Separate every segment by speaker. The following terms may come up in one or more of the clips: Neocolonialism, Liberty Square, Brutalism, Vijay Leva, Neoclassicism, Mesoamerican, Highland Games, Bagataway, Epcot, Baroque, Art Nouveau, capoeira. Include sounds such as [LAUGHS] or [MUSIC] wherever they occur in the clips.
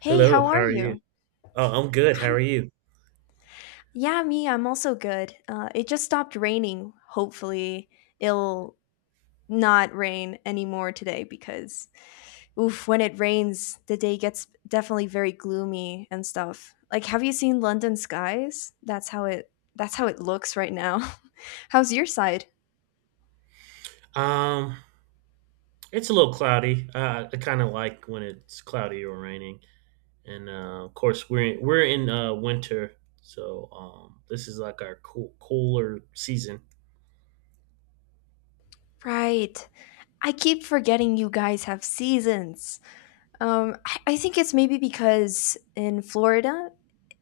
Speaker 1: Hey,
Speaker 2: Hello,
Speaker 1: how are
Speaker 2: how are you?
Speaker 1: you?
Speaker 2: Oh, I'm good. How
Speaker 1: I'm
Speaker 2: are you?
Speaker 1: I'm also good. It just stopped raining. Hopefully, it'll not rain anymore today because oof, when it rains, the day gets definitely very gloomy and stuff. Like, have you seen London skies? That's how it looks right now. [LAUGHS] How's your side?
Speaker 2: Um, it's a little cloudy. I kind of like when it's cloudy or raining. And of course, we're in winter, so this is like our cooler season.
Speaker 1: Right. I keep forgetting you guys have seasons. I think it's maybe because in Florida,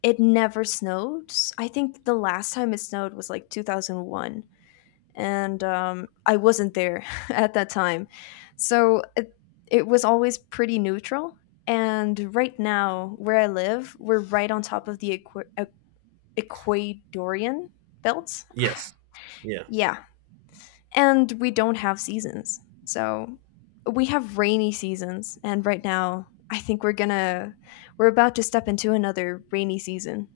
Speaker 1: it never snowed. I think the last time it snowed was like 2001, and I wasn't there [LAUGHS] at that time. So it was always pretty neutral. And right now, where I live, we're right on top of the equatorian belt. [SIGHS]
Speaker 2: Yes. Yeah.
Speaker 1: Yeah, and we don't have seasons. So we have rainy seasons and right now I think we're about to step into another rainy season.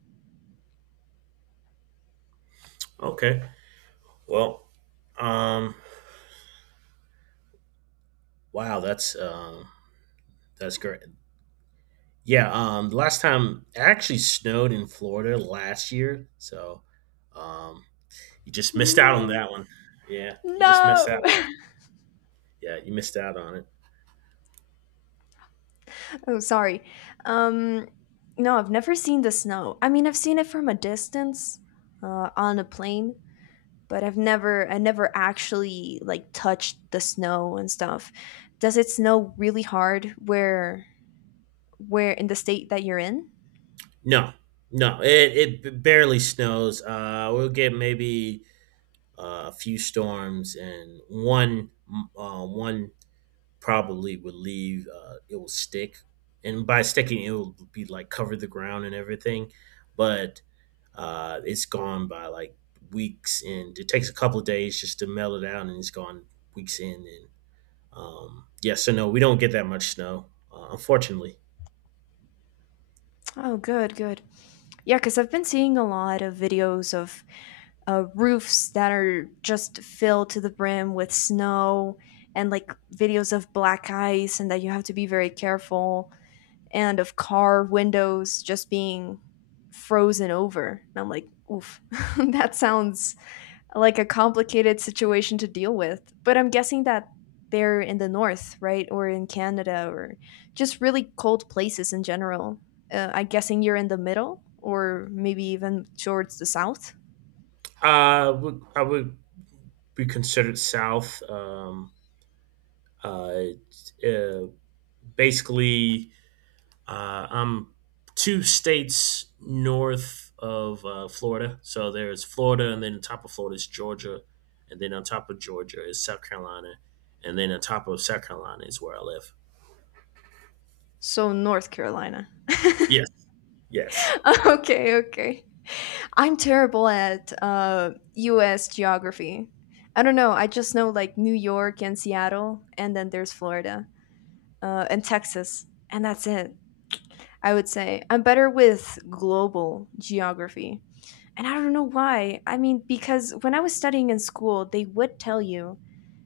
Speaker 2: Okay. Well, um, wow, that's that's great. Yeah, the last time it actually snowed in Florida last year, so um, you just missed out on
Speaker 1: No.
Speaker 2: that one. Yeah, you just missed
Speaker 1: No.
Speaker 2: out. Yeah, you missed out on it.
Speaker 1: [LAUGHS] Oh, sorry. Um no, I've never seen the snow. I mean, I've seen it from a distance on a plane, but I never actually like touched the snow and stuff. Does it snow really hard where in the state that you're in?
Speaker 2: No, no, it barely snows. We'll get maybe a few storms and one probably would leave it will stick, and by sticking it will be like cover the ground and everything. But it's gone by like weeks, and it takes a couple of days just to melt it out, and it's gone weeks in. And yeah, so no, we don't get that much snow, unfortunately.
Speaker 1: Oh, good, good. Yeah, because I've been seeing a lot of videos of roofs that are just filled to the brim with snow and like videos of black ice, and that you have to be very careful, and of car windows just being frozen over. And I'm like, oof, [LAUGHS] that sounds like a complicated situation to deal with. But I'm guessing that they're in the north, right? Or in Canada or just really cold places in general. I'm guessing you're in the middle or maybe even towards the south.
Speaker 2: I would be considered south. Uh, uh, Basically, I'm two states north of Florida. So there's Florida, and then on top of Florida is Georgia, and then on top of Georgia is South Carolina, and then on top of South Carolina is where I live.
Speaker 1: So North Carolina.
Speaker 2: Yes, yes,
Speaker 1: [LAUGHS] Okay, okay. I'm terrible at US geography. I don't know. I just know like New York and Seattle, and then there's Florida and Texas, and that's it. I would say. I'm better with global geography. And I don't know why. I mean, because when I was studying in school, they would tell you,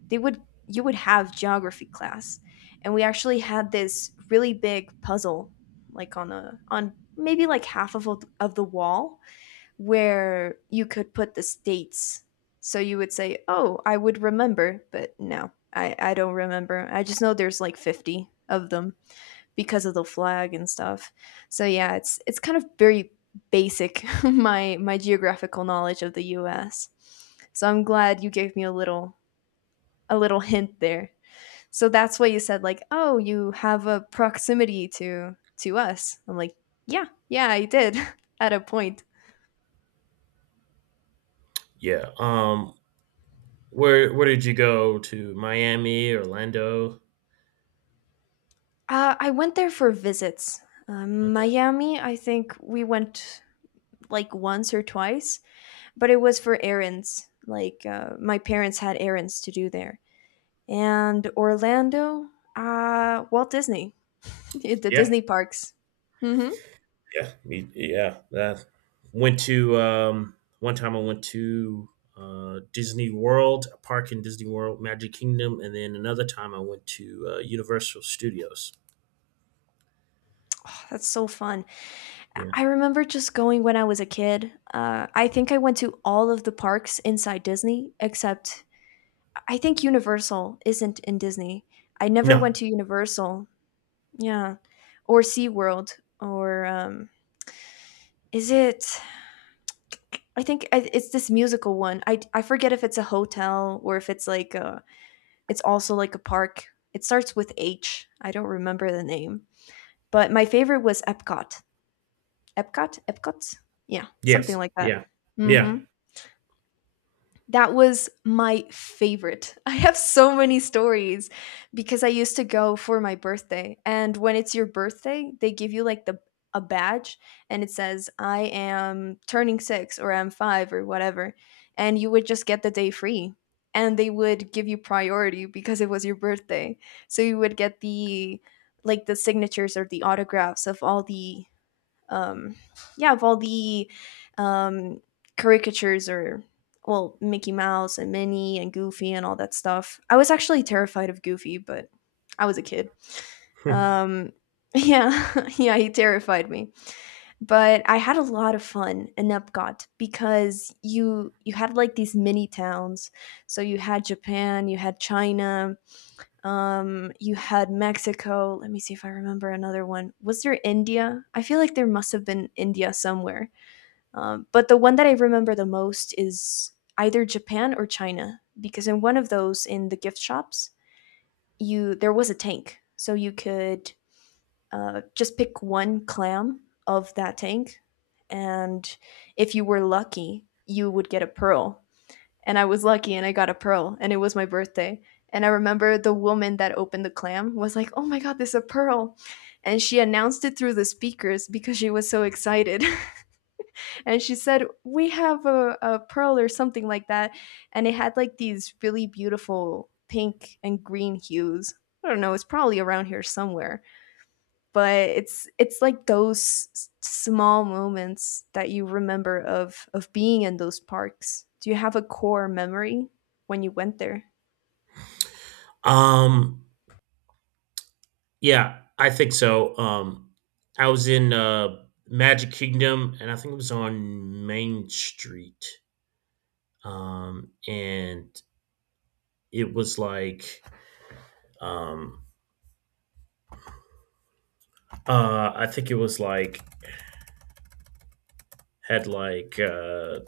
Speaker 1: they would you would have geography class. And we actually had this really big puzzle like on maybe like half of the wall where you could put the states. So you would say, "Oh, I would remember," but no. I don't remember. I just know there's like 50 of them because of the flag and stuff. So yeah, it's kind of very basic [LAUGHS] my geographical knowledge of the US. So I'm glad you gave me a little hint there. So that's why you said like, "Oh, you have a proximity to us." I'm like, "Yeah, yeah, I did [LAUGHS] at a point."
Speaker 2: yeah. Where did you go to? Miami, Orlando?
Speaker 1: I went there for visits.
Speaker 2: Okay,
Speaker 1: Miami, I think we went like once or twice, but it was for errands. Like my parents had errands to do there and Orlando, Walt Disney, [LAUGHS] the
Speaker 2: yeah.
Speaker 1: Disney parks. Mm-hmm.
Speaker 2: Yeah, me, yeah. That went to one time. I went to Disney World, a park in Disney World, Magic Kingdom, and then another time I went to Universal Studios.
Speaker 1: That's so fun.
Speaker 2: Yeah.
Speaker 1: I- remember just going when I was a kid. I think I went to all of the parks inside Disney, except I think Universal isn't in Disney. I never went
Speaker 2: No.
Speaker 1: to Universal. Yeah. Or SeaWorld. Or is it? I think it's this musical one. I forget if it's a hotel or if it's like a It's also like a park. It starts with H. I don't remember the name. But my favorite was Epcot. Epcot? Epcot? Yeah, something
Speaker 2: Yes.
Speaker 1: like that.
Speaker 2: Yeah. Yeah.
Speaker 1: Hmm,
Speaker 2: [LAUGHS]
Speaker 1: that was my favorite. [LAUGHS] I have so many stories because I used to go for my birthday. And when it's your birthday, they give you like the a badge and it says I am turning 6 or I'm 5 or whatever. And you would just get the day free and they would give you priority because it was your birthday. So you would get the like the signatures or the autographs of all the um, yeah, of all the um, caricatures or well, Mickey Mouse and Minnie and Goofy and all that stuff. I was actually terrified of Goofy, but I was a kid.
Speaker 2: Hmm.
Speaker 1: Um, yeah, [LAUGHS] yeah, he terrified me. But I had a lot of fun in Epcot because you had like these mini towns. So you had Japan, you had China, you had Mexico. Let me see if I remember another one. Was there India? I feel like there must have been India somewhere. But the one that I remember the most is either Japan or China because in one of those in the gift shops, you there was a tank, so you could just pick one clam of that tank, and if you were lucky, you would get a pearl and I was lucky and I got a pearl and it was my birthday. And I remember the woman that opened the clam was like, "Oh my god, there's a pearl." And she announced it through the speakers because she was so excited. [LAUGHS] And she said, "We have a pearl or something like that." And it had like these really beautiful pink and green hues. I don't know, it's probably around here somewhere but it's like those small moments that you remember of being in those parks. Do you have a core memory when you went there?
Speaker 2: um. Yeah. I think so. I was in Magic Kingdom, and I think it was on Main Street. And it was like um. I think it was like had like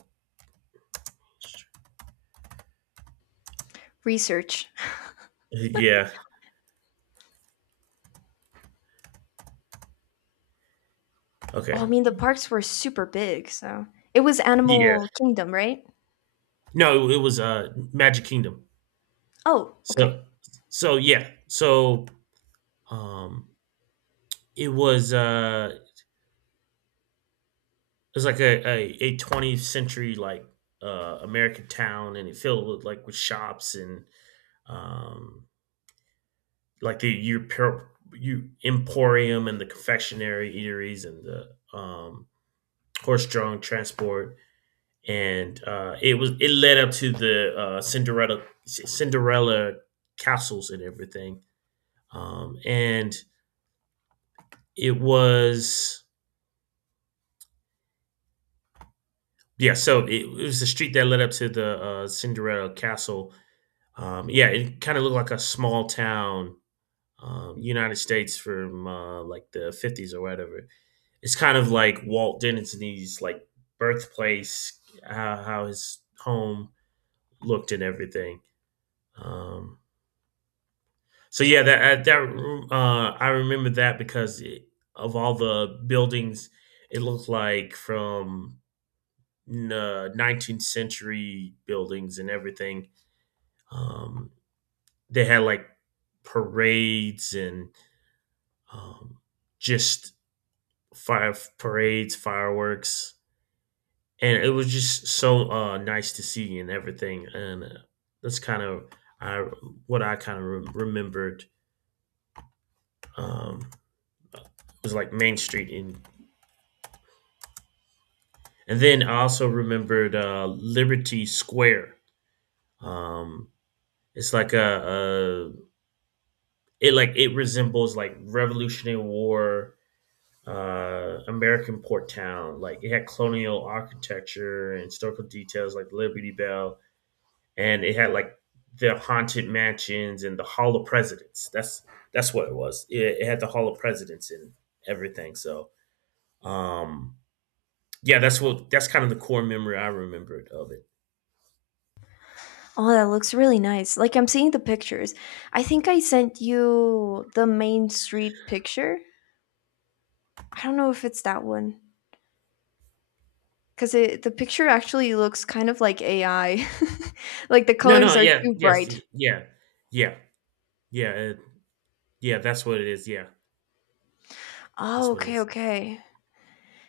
Speaker 1: Research.
Speaker 2: yeah,
Speaker 1: Oh, I
Speaker 2: okay,
Speaker 1: mean the parks were super big, so it was
Speaker 2: yeah,
Speaker 1: Animal Kingdom, right?
Speaker 2: no, it was Magic Kingdom.
Speaker 1: Oh, okay.
Speaker 2: So so yeah, so um it was uh it was like a 20th century like american town, and it filled with like with shops and um like the you emporium and the confectionery eateries and the um horse-drawn transport. And it was it led up to the Cinderella castles and everything. And it was yeah, so it was the street that led up to the Cinderella castle. Yeah, it kind of looked like a small town, United States from like the 50s or whatever. It's kind of like Walt Disney's like birthplace, how his home looked and everything. Um, So yeah, that that I remember that because it of all the buildings, it looked like from n 19th century buildings and everything. Um, they had, like, parades and, um, just fire parades, fireworks, and it was just so, nice to see and everything, and, that's kind of I what I kinda re remembered. Um, it was, like, Main Street in. And then I also remembered Liberty Square. Um, it's like a it like it resembles like Revolutionary War American port town. Like it had colonial architecture and historical details like Liberty Bell, and it had like the haunted mansions and the Hall of Presidents. That's what it was. It had the Hall of Presidents and everything. So um, yeah, that's what that's kind of the core memory I remembered of it.
Speaker 1: Oh, that looks really nice. Like, I'm seeing the pictures. I think I sent you the Main Street picture. I don't know if it's that one because the picture actually looks kind of like AI. [LAUGHS] Like, the
Speaker 2: No,
Speaker 1: colors
Speaker 2: no,
Speaker 1: are
Speaker 2: yeah,
Speaker 1: too
Speaker 2: yes,
Speaker 1: bright.
Speaker 2: yeah, yeah, yeah, uh, yeah. That's what it is. Yeah,
Speaker 1: Oh,
Speaker 2: that's what it
Speaker 1: okay,
Speaker 2: is.
Speaker 1: okay.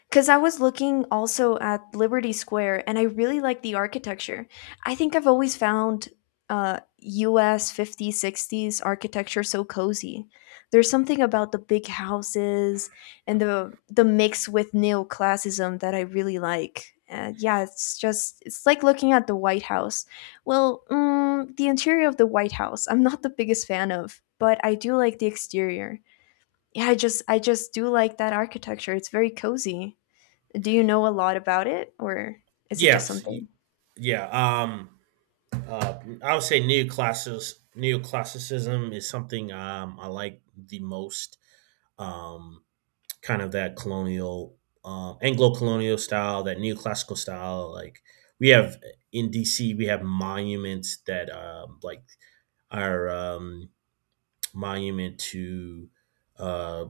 Speaker 1: Because I was looking also at Liberty Square and I really like the architecture. I think I've always found US 50s, 60s architecture so cozy. There's something about the big houses and the mix with neoclassicism that I really like. And yeah, it's just it's like looking at the White House. Well, mm, the interior of the White House, I'm not the biggest fan of, but I do like the exterior yeah, I just do like that architecture. It's very cozy. Do you know a lot about it or is it just
Speaker 2: Yes,
Speaker 1: something?
Speaker 2: yeah. Uh, I would say neoclassis neoclassicism is something I like the most. Um, kind of that colonial, Anglo colonial style, that neoclassical style. Like we have in DC, we have monuments that like are monument to uh,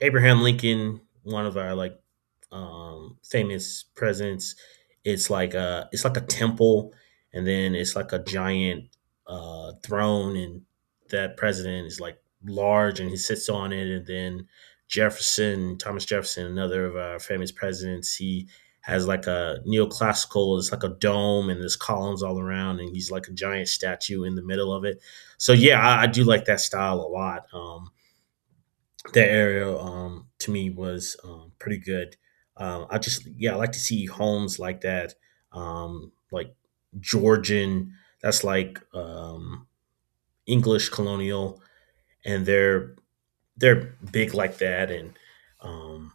Speaker 2: Abraham Lincoln, one of our like famous presidents. It's like a temple, and then it's like a giant throne, and that president is like large, and he sits on it. And then Jefferson, Thomas Jefferson, another of our famous presidents, he has like a neoclassical. It's like a dome, and there's columns all around, and he's like a giant statue in the middle of it. So yeah, I do like that style a lot. That aerial to me was pretty good. I just yeah, I like to see homes like that, like Georgian. That's like English colonial, and they're big like that. And um,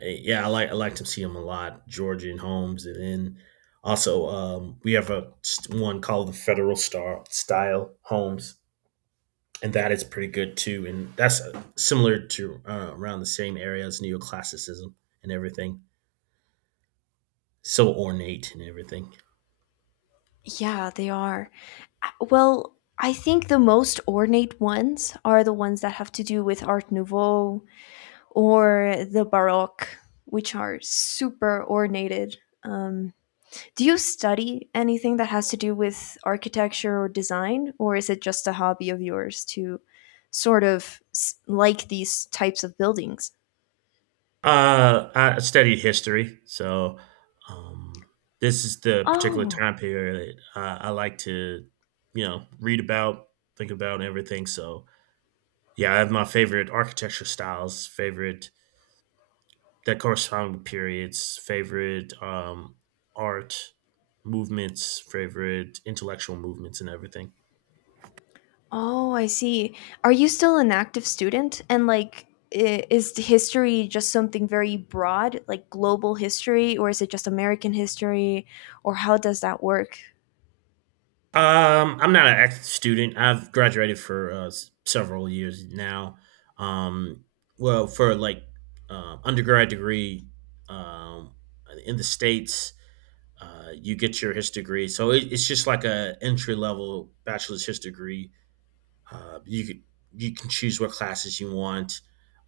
Speaker 2: yeah, I like to see them a lot. Georgian homes, and then also we have one called the Federal Star Style Homes, and that is pretty good too. And that's similar to around the same area as neoclassicism and everything. So ornate and everything.
Speaker 1: Yeah, they are. Well, I think the most ornate ones are the ones that have to do with Art Nouveau or the Baroque, which are super ornated. Um, do you study anything that has to do with architecture or design, or is it just a hobby of yours to sort of like these types of buildings?
Speaker 2: I studied history, so um, this is the particular
Speaker 1: Oh,
Speaker 2: time period I like to, you know, read about, think about, and everything. So yeah, I have my favorite architecture styles, favorite that correspond with periods, favorite art movements, favorite intellectual movements, and everything.
Speaker 1: oh, I see. Are you still an active student? And like, is history just something very broad, like global history, or is it just American history, or how does that work?
Speaker 2: I'm not an active student. I've graduated for several years now. Um, well, for like undergrad degree um, in the states, you get your history degree. So it, it's just like a entry level bachelor's history degree. You could you can choose what classes you want.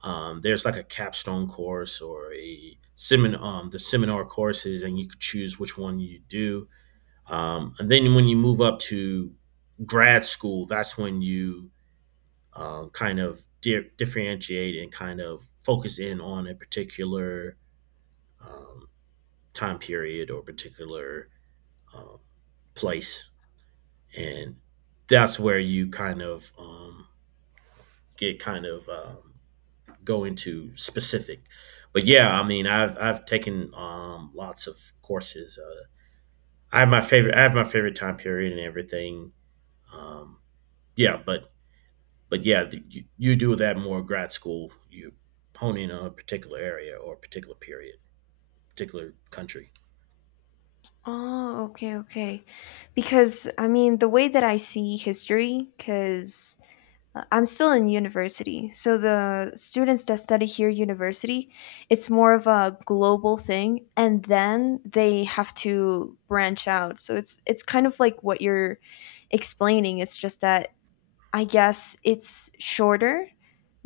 Speaker 2: There's like a capstone course or a seminar, the seminar courses, and you could choose which one you do. And then when you move up to grad school, that's when you kind of differentiate and kind of focus in on a particular um, time period or particular um, place. And that's where you kind of get kind of go into specific. But yeah, I mean, I've taken lots of courses. I have my favorite. I have my favorite time period and everything. Um, yeah, but yeah, the, you do that more in grad school. You hone in on a particular area or a particular period, particular country.
Speaker 1: Oh, okay, okay. Because I mean, the way that I see history, because I'm still in university. So the students that study here university, it's more of a global thing and then they have to branch out. So it's kind of like what you're explaining. It's just that I guess it's shorter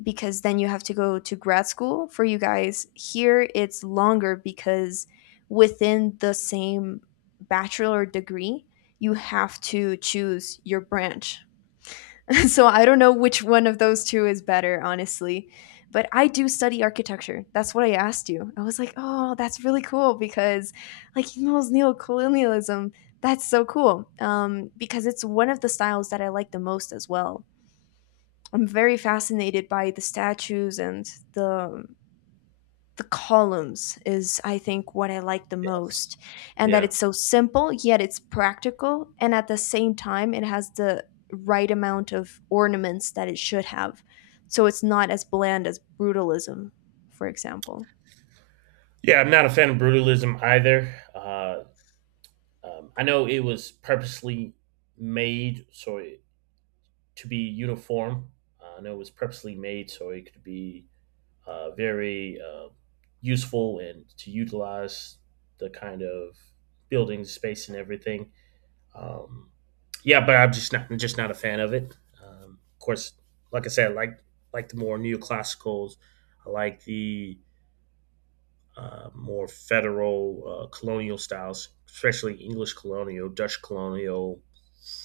Speaker 1: because then you have to go to grad school for you guys. Here it's longer because within the same bachelor degree, you have to choose your branch. [LAUGHS] So I don't know which one of those two is better, honestly. But I do study architecture. That's what I asked you. I was like, oh, that's really cool because, like, he knows neocolonialism. That's so cool because it's one of the styles that I like the most as well. I'm very fascinated by the statues and the the columns is I think what I like the
Speaker 2: Yes.
Speaker 1: most, and that
Speaker 2: Yeah.
Speaker 1: it's so simple yet it's practical and at the same time it has the right amount of ornaments that it should have, so it's not as bland as brutalism, for example.
Speaker 2: Yeah, I'm not a fan of brutalism either. I know it was purposely made so it, to be uniform. I know it was purposely made so it could be very useful and to utilize the kind of building space and everything. Um, yeah, but I'm just not a fan of it. Of course, like I said, I like the more neoclassicals. I like the more federal colonial styles, especially English colonial, Dutch colonial.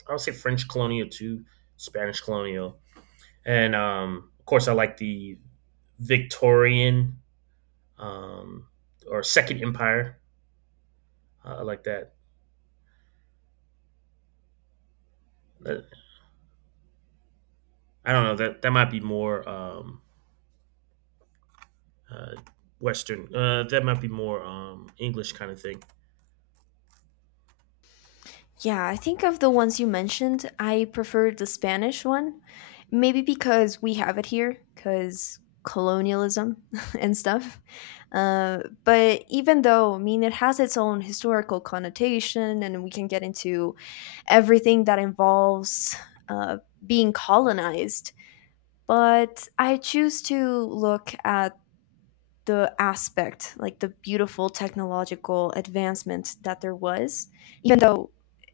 Speaker 2: I would say French colonial too, Spanish colonial, and of course, I like the Victorian um, or Second Empire. I like that. Uh, I don't know, that that might be more uh, Western. That might be more English kind of thing.
Speaker 1: Yeah, I think of the ones you mentioned, I prefer the Spanish one. Maybe because we have it here, because colonialism [LAUGHS] and stuff. But even though, I mean, it has its own historical connotation, and we can get into everything that involves uh, being colonized. But I choose to look at the aspect, like the beautiful technological advancement that there was, even though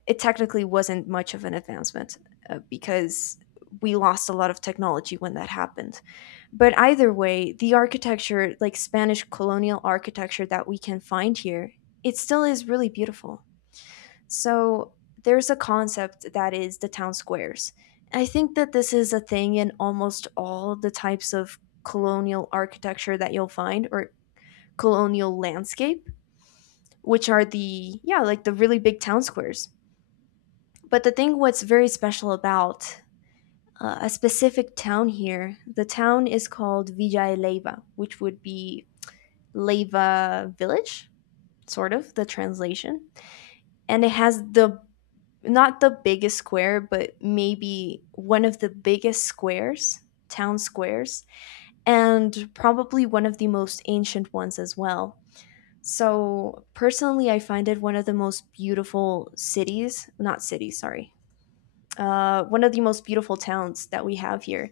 Speaker 1: it technically wasn't much of an advancement because we lost a lot of technology when that happened. But either way, the architecture, like Spanish colonial architecture that we can find here, it still is really beautiful. So there's a concept that is the town squares. I think that this is a thing in almost all the types of colonial architecture that you'll find, or colonial landscape, which are the, yeah, like the really big town squares. But the thing what's very special about a specific town here, the town is called Vijay Leva, which would be Leva village, sort of the translation. And it has the not the biggest square, but maybe one of the biggest squares, town squares, and probably one of the most ancient ones as well. So personally, I find it one of the most beautiful cities, not cities, sorry. One of the most beautiful towns that we have here,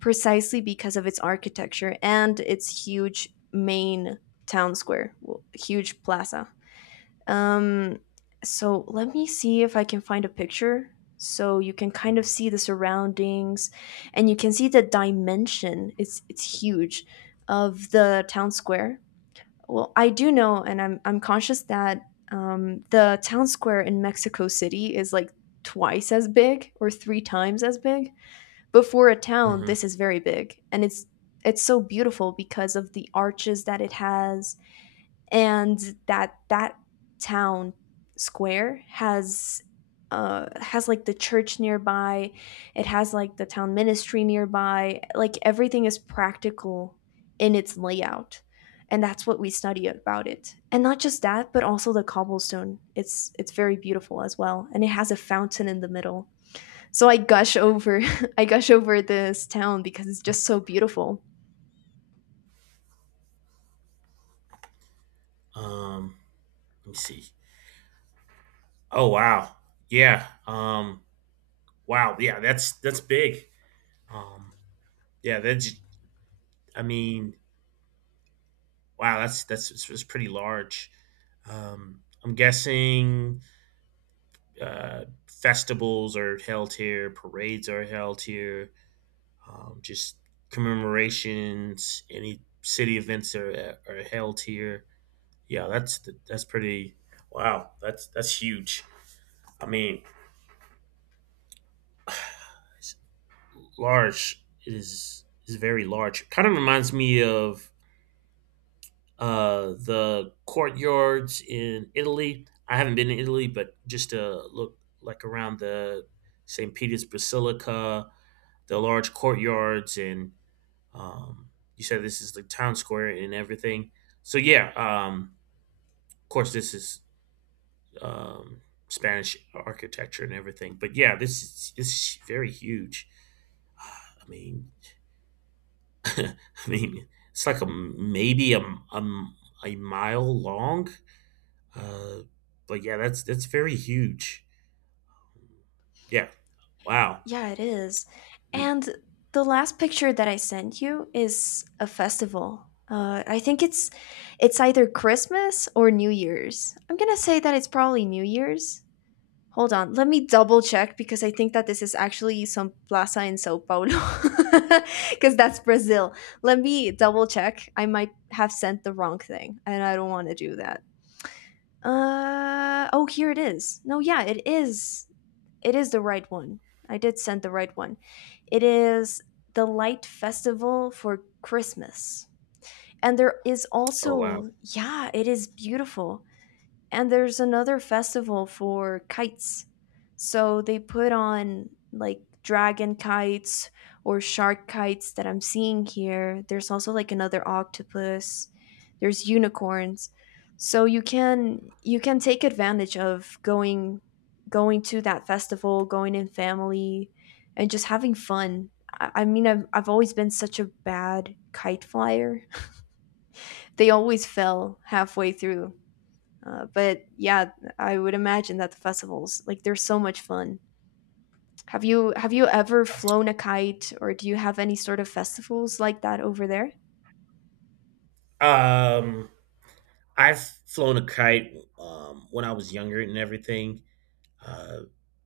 Speaker 1: precisely because of its architecture and its huge main town square, huge plaza. Um, so let me see if I can find a picture so you can kind of see the surroundings and you can see the dimension. It's huge, of the town square. Well, I do know, and I'm conscious that the town square in Mexico City is like twice as big or three times as big. But for a town,
Speaker 2: Mm-hmm.
Speaker 1: this is very big, and it's so beautiful because of the arches that it has, and that town square has like the church nearby, it has like the town ministry nearby, like everything is practical in its layout. And that's what we study about it, and not just that, but also the cobblestone, it's very beautiful as well, and it has a fountain in the middle. So I gush over, [LAUGHS] I gush over this town because it's just so beautiful.
Speaker 2: Um, let me see. Oh wow, yeah. Wow, yeah. That's big. Um, yeah, that's. I mean, wow. That's it's pretty large. I'm guessing festivals are held here, parades are held here, just commemorations, any city events are held here. Yeah, that's pretty. Wow, that's huge. I mean, large is very large. Kind of reminds me of the courtyards in Italy. I haven't been to Italy, but just to look like around the St. Peter's Basilica, the large courtyards, and um, you said this is the town square and everything. So yeah, of course, this is um, Spanish architecture and everything. But yeah, this is very huge. I mean, [LAUGHS] I mean, it's like a maybe a, a mile long. Uh, but yeah, that's very huge. Yeah. Wow.
Speaker 1: Yeah, it is. And the last picture that I sent you is a festival. I think it's either Christmas or New Year's. I'm gonna say that it's probably New Year's. Hold on, let me double check, because I think that this is actually some plaza in Sao Paulo, [LAUGHS] because that's Brazil. Let me double check. I might have sent the wrong thing, and I don't want to do that. Uh oh, here it is. No, yeah, it is the right one. I did send the right one. It is the Light Festival for Christmas. And there is
Speaker 2: Oh wow.
Speaker 1: also, yeah, it is beautiful. And there's another festival for kites. So they put on like dragon kites or shark kites that I'm seeing here. There's also like another octopus. There's unicorns. So you can take advantage of going to that festival, going in family, and just having fun. I mean I've always been such a bad kite flyer. [LAUGHS] They always fell halfway through, but yeah, I would imagine that the festivals like they're so much fun. Have you ever flown a kite, or do you have any sort of festivals like that over there?
Speaker 2: Um, I've flown a kite when I was younger and everything. Uh,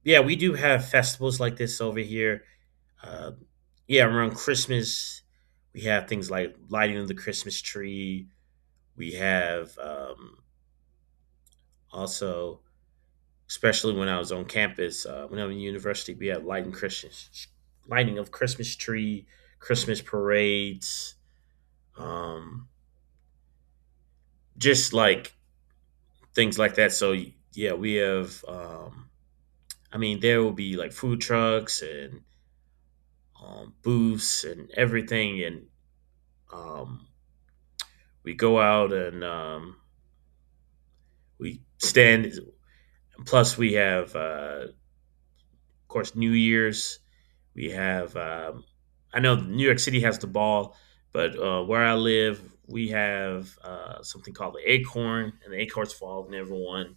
Speaker 2: yeah, we do have festivals like this over here. Uh, yeah, around Christmas, we have things like lighting of the Christmas tree. We have also, especially when I was on campus, when I was in university, we had lighting Christmas, lighting of Christmas tree, Christmas parades, um, just like things like that. So yeah, we have. I mean, there will be like food trucks and booths and everything, and um, we go out and we stand. Plus, we have, of course, New Year's. We have. I know New York City has the ball, but where I live, we have something called the Acorn, and the Acorns fall, and everyone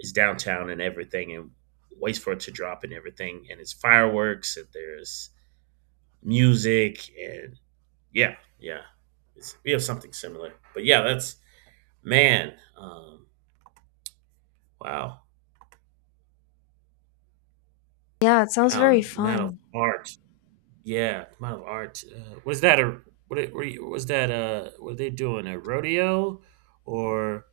Speaker 2: is downtown and everything, and waits for it to drop and everything, and it's fireworks, and there's music, and yeah, yeah, it's, we have something similar. But yeah, that's man, wow,
Speaker 1: Yeah, it sounds very
Speaker 2: Alan, man of
Speaker 1: fun.
Speaker 2: art. Yeah, amount of art. Was that a what? Were was that Were they doing a rodeo, or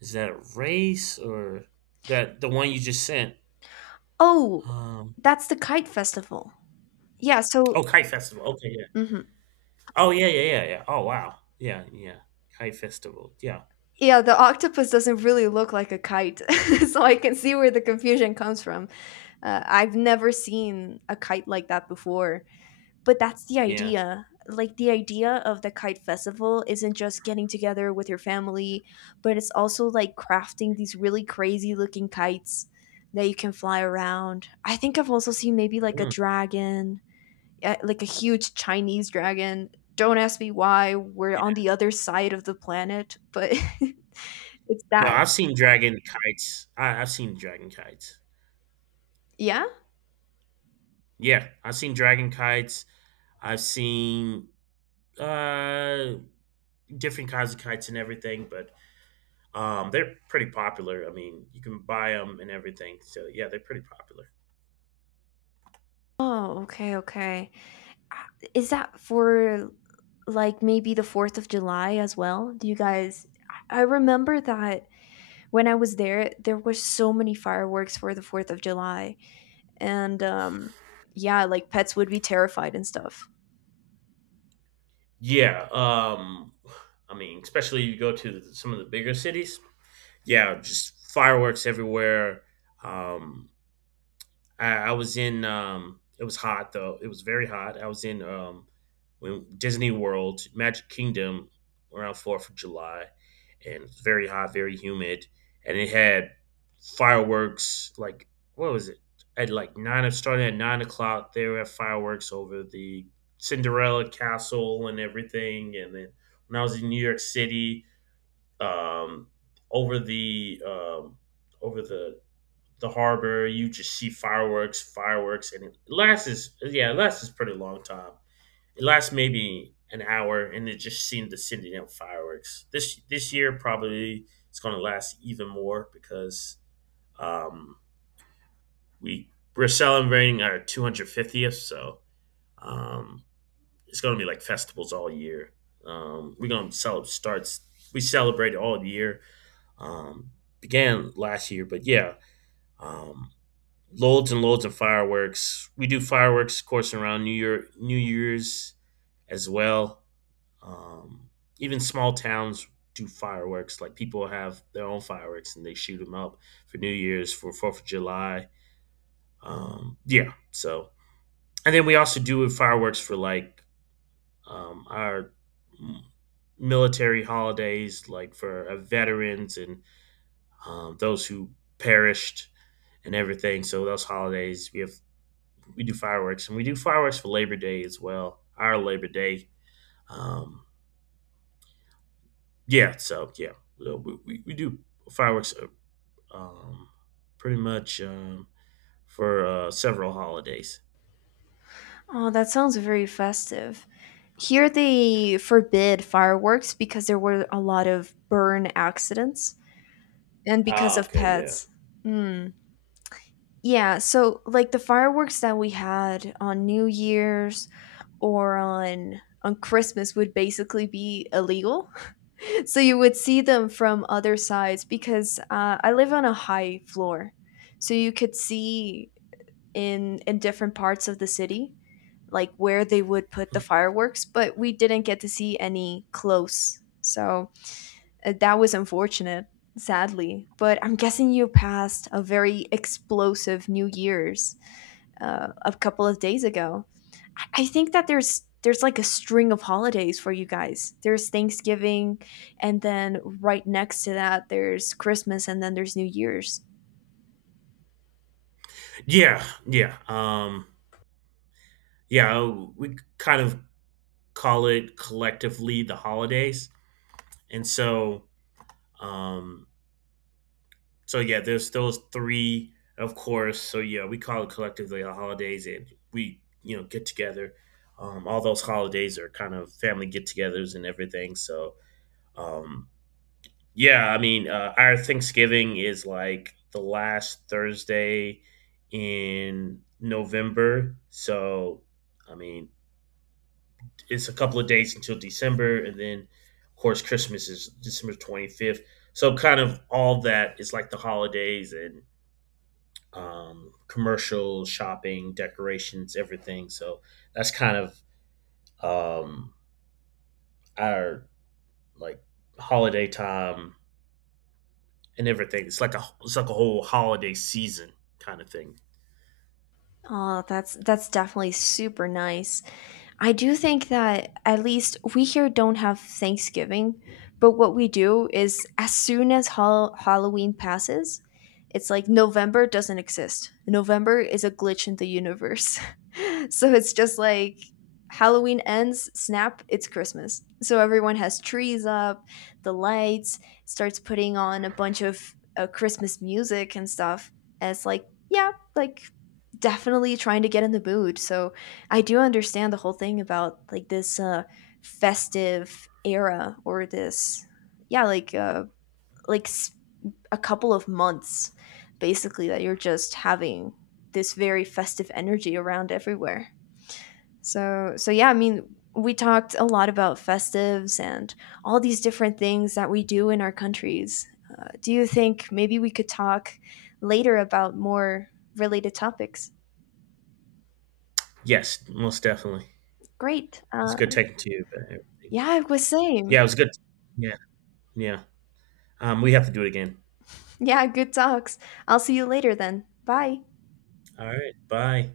Speaker 2: is that a race, or that the one you just sent?
Speaker 1: Oh,
Speaker 2: Um.
Speaker 1: that's the kite festival. Yeah, so
Speaker 2: Oh, kite festival. Okay, yeah.
Speaker 1: mhm.
Speaker 2: Oh, yeah, yeah, yeah, yeah. Oh, wow. Yeah, yeah. Kite festival. Yeah,
Speaker 1: Yeah, the octopus doesn't really look like a kite, [LAUGHS] so I can see where the confusion comes from. I've never seen a kite like that before. But that's the
Speaker 2: yeah.
Speaker 1: idea. Like the idea of the kite festival isn't just getting together with your family, but it's also like crafting these really crazy looking kites that you can fly around. I think I've also seen maybe like a
Speaker 2: Mm,
Speaker 1: dragon, like a huge Chinese dragon. Don't ask me why we're on
Speaker 2: yeah.
Speaker 1: the other side of the planet, but [LAUGHS] it's
Speaker 2: No,
Speaker 1: that.
Speaker 2: I've seen dragon kites. I've seen dragon kites.
Speaker 1: Yeah?
Speaker 2: Yeah, I've seen dragon kites. I've seen uh different kinds of kites and everything, but they're pretty popular. I mean, you can buy them and everything. So yeah, they're pretty popular.
Speaker 1: Oh, okay, okay. Is that for like maybe the 4th of July as well? Do you guys, I remember that when I was there, there were so many fireworks for the 4th of July, and yeah, like pets would be terrified and stuff.
Speaker 2: Yeah. I mean, especially you go to the, some of the bigger cities. Yeah, just fireworks everywhere. Um, I was in. It was hot though. It was very hot. I was in Disney World, Magic Kingdom, around the 4th of July, and it was very hot, very humid, and it had fireworks. Like what was it? At like starting at 9 o'clock, they were at fireworks over the Cinderella Castle and everything. And then when I was in New York City, um, over the um, over the harbor. You just see fireworks, fireworks, and it lasts is yeah, it lasts is pretty long time. It lasts maybe an hour, and it just seemed to send out fireworks. This year probably it's going to last even more because um, we we're celebrating our 250th, so um, it's going to be like festivals all year. We're going to celebrate starts. We celebrate all year. Um, began last year, but yeah, um, loads and loads of fireworks. We do fireworks, of course, around New Year's as well. Um, even small towns do fireworks. Like people have their own fireworks and they shoot them up for New Year's, for the 4th of July. Yeah. So, and then we also do fireworks for like our mm, military holidays, like for veterans and those who perished and everything. So those holidays, we have we do fireworks, and we do fireworks for Labor Day as well. Our Labor Day, um, yeah. So yeah, so we do fireworks uh, um, pretty much for several holidays.
Speaker 1: Oh, that sounds very festive. Here they forbid fireworks because there were a lot of burn accidents, and because
Speaker 2: Ah,
Speaker 1: of
Speaker 2: okay, yeah.
Speaker 1: pets. Mm. Yeah, so like the fireworks that we had on New Year's or on Christmas would basically be illegal. [LAUGHS] So you would see them from other sides, because I live on a high floor, so you could see in different parts of the city, like where they would put the fireworks. But we didn't get to see any close, so that was unfortunate, sadly. But I'm guessing you passed a very explosive New Year's a couple of days ago. Think that there's like a string of holidays for you guys. There's Thanksgiving, and then right next to that, there's Christmas, and then there's New Year's.
Speaker 2: Yeah, yeah, yeah. We kind of call it collectively the holidays, and so um, so yeah, there's those three, of course. So yeah, we call it collectively the holidays, and we you know get together. All those holidays are kind of family get-togethers and everything. So um, yeah, I mean, our Thanksgiving is like the last Thursday in November. So I mean, it's a couple of days until December, and then of course Christmas is December 25th. So kind of all that is like the holidays and commercial shopping, decorations, everything. So that's kind of um, our like holiday time and everything. It's like a whole holiday season kind of thing.
Speaker 1: Oh, that's definitely super nice. I do think that at least we here don't have Thanksgiving, but what we do is as soon as Halloween passes, it's like November doesn't exist. November is a glitch in the universe. [LAUGHS] So it's just like Halloween ends, snap, it's Christmas. So everyone has trees up, the lights, starts putting on a bunch of Christmas music and stuff. And it's like, yeah, like definitely trying to get in the mood. So I do understand the whole thing about like this festive era, or this yeah, like like s- a couple of months basically that you're just having this very festive energy around everywhere. So yeah, I mean, we talked a lot about festives and all these different things that we do in our countries. Do you think maybe we could talk later about more related topics?
Speaker 2: Yes, most definitely.
Speaker 1: Great.
Speaker 2: It's good taking to you, but everything.
Speaker 1: Yeah, it was
Speaker 2: Yeah,
Speaker 1: same.
Speaker 2: it was good. Yeah, yeah. We have to do it again.
Speaker 1: Yeah, good talks. I'll see you later then. Bye.
Speaker 2: All right. Bye.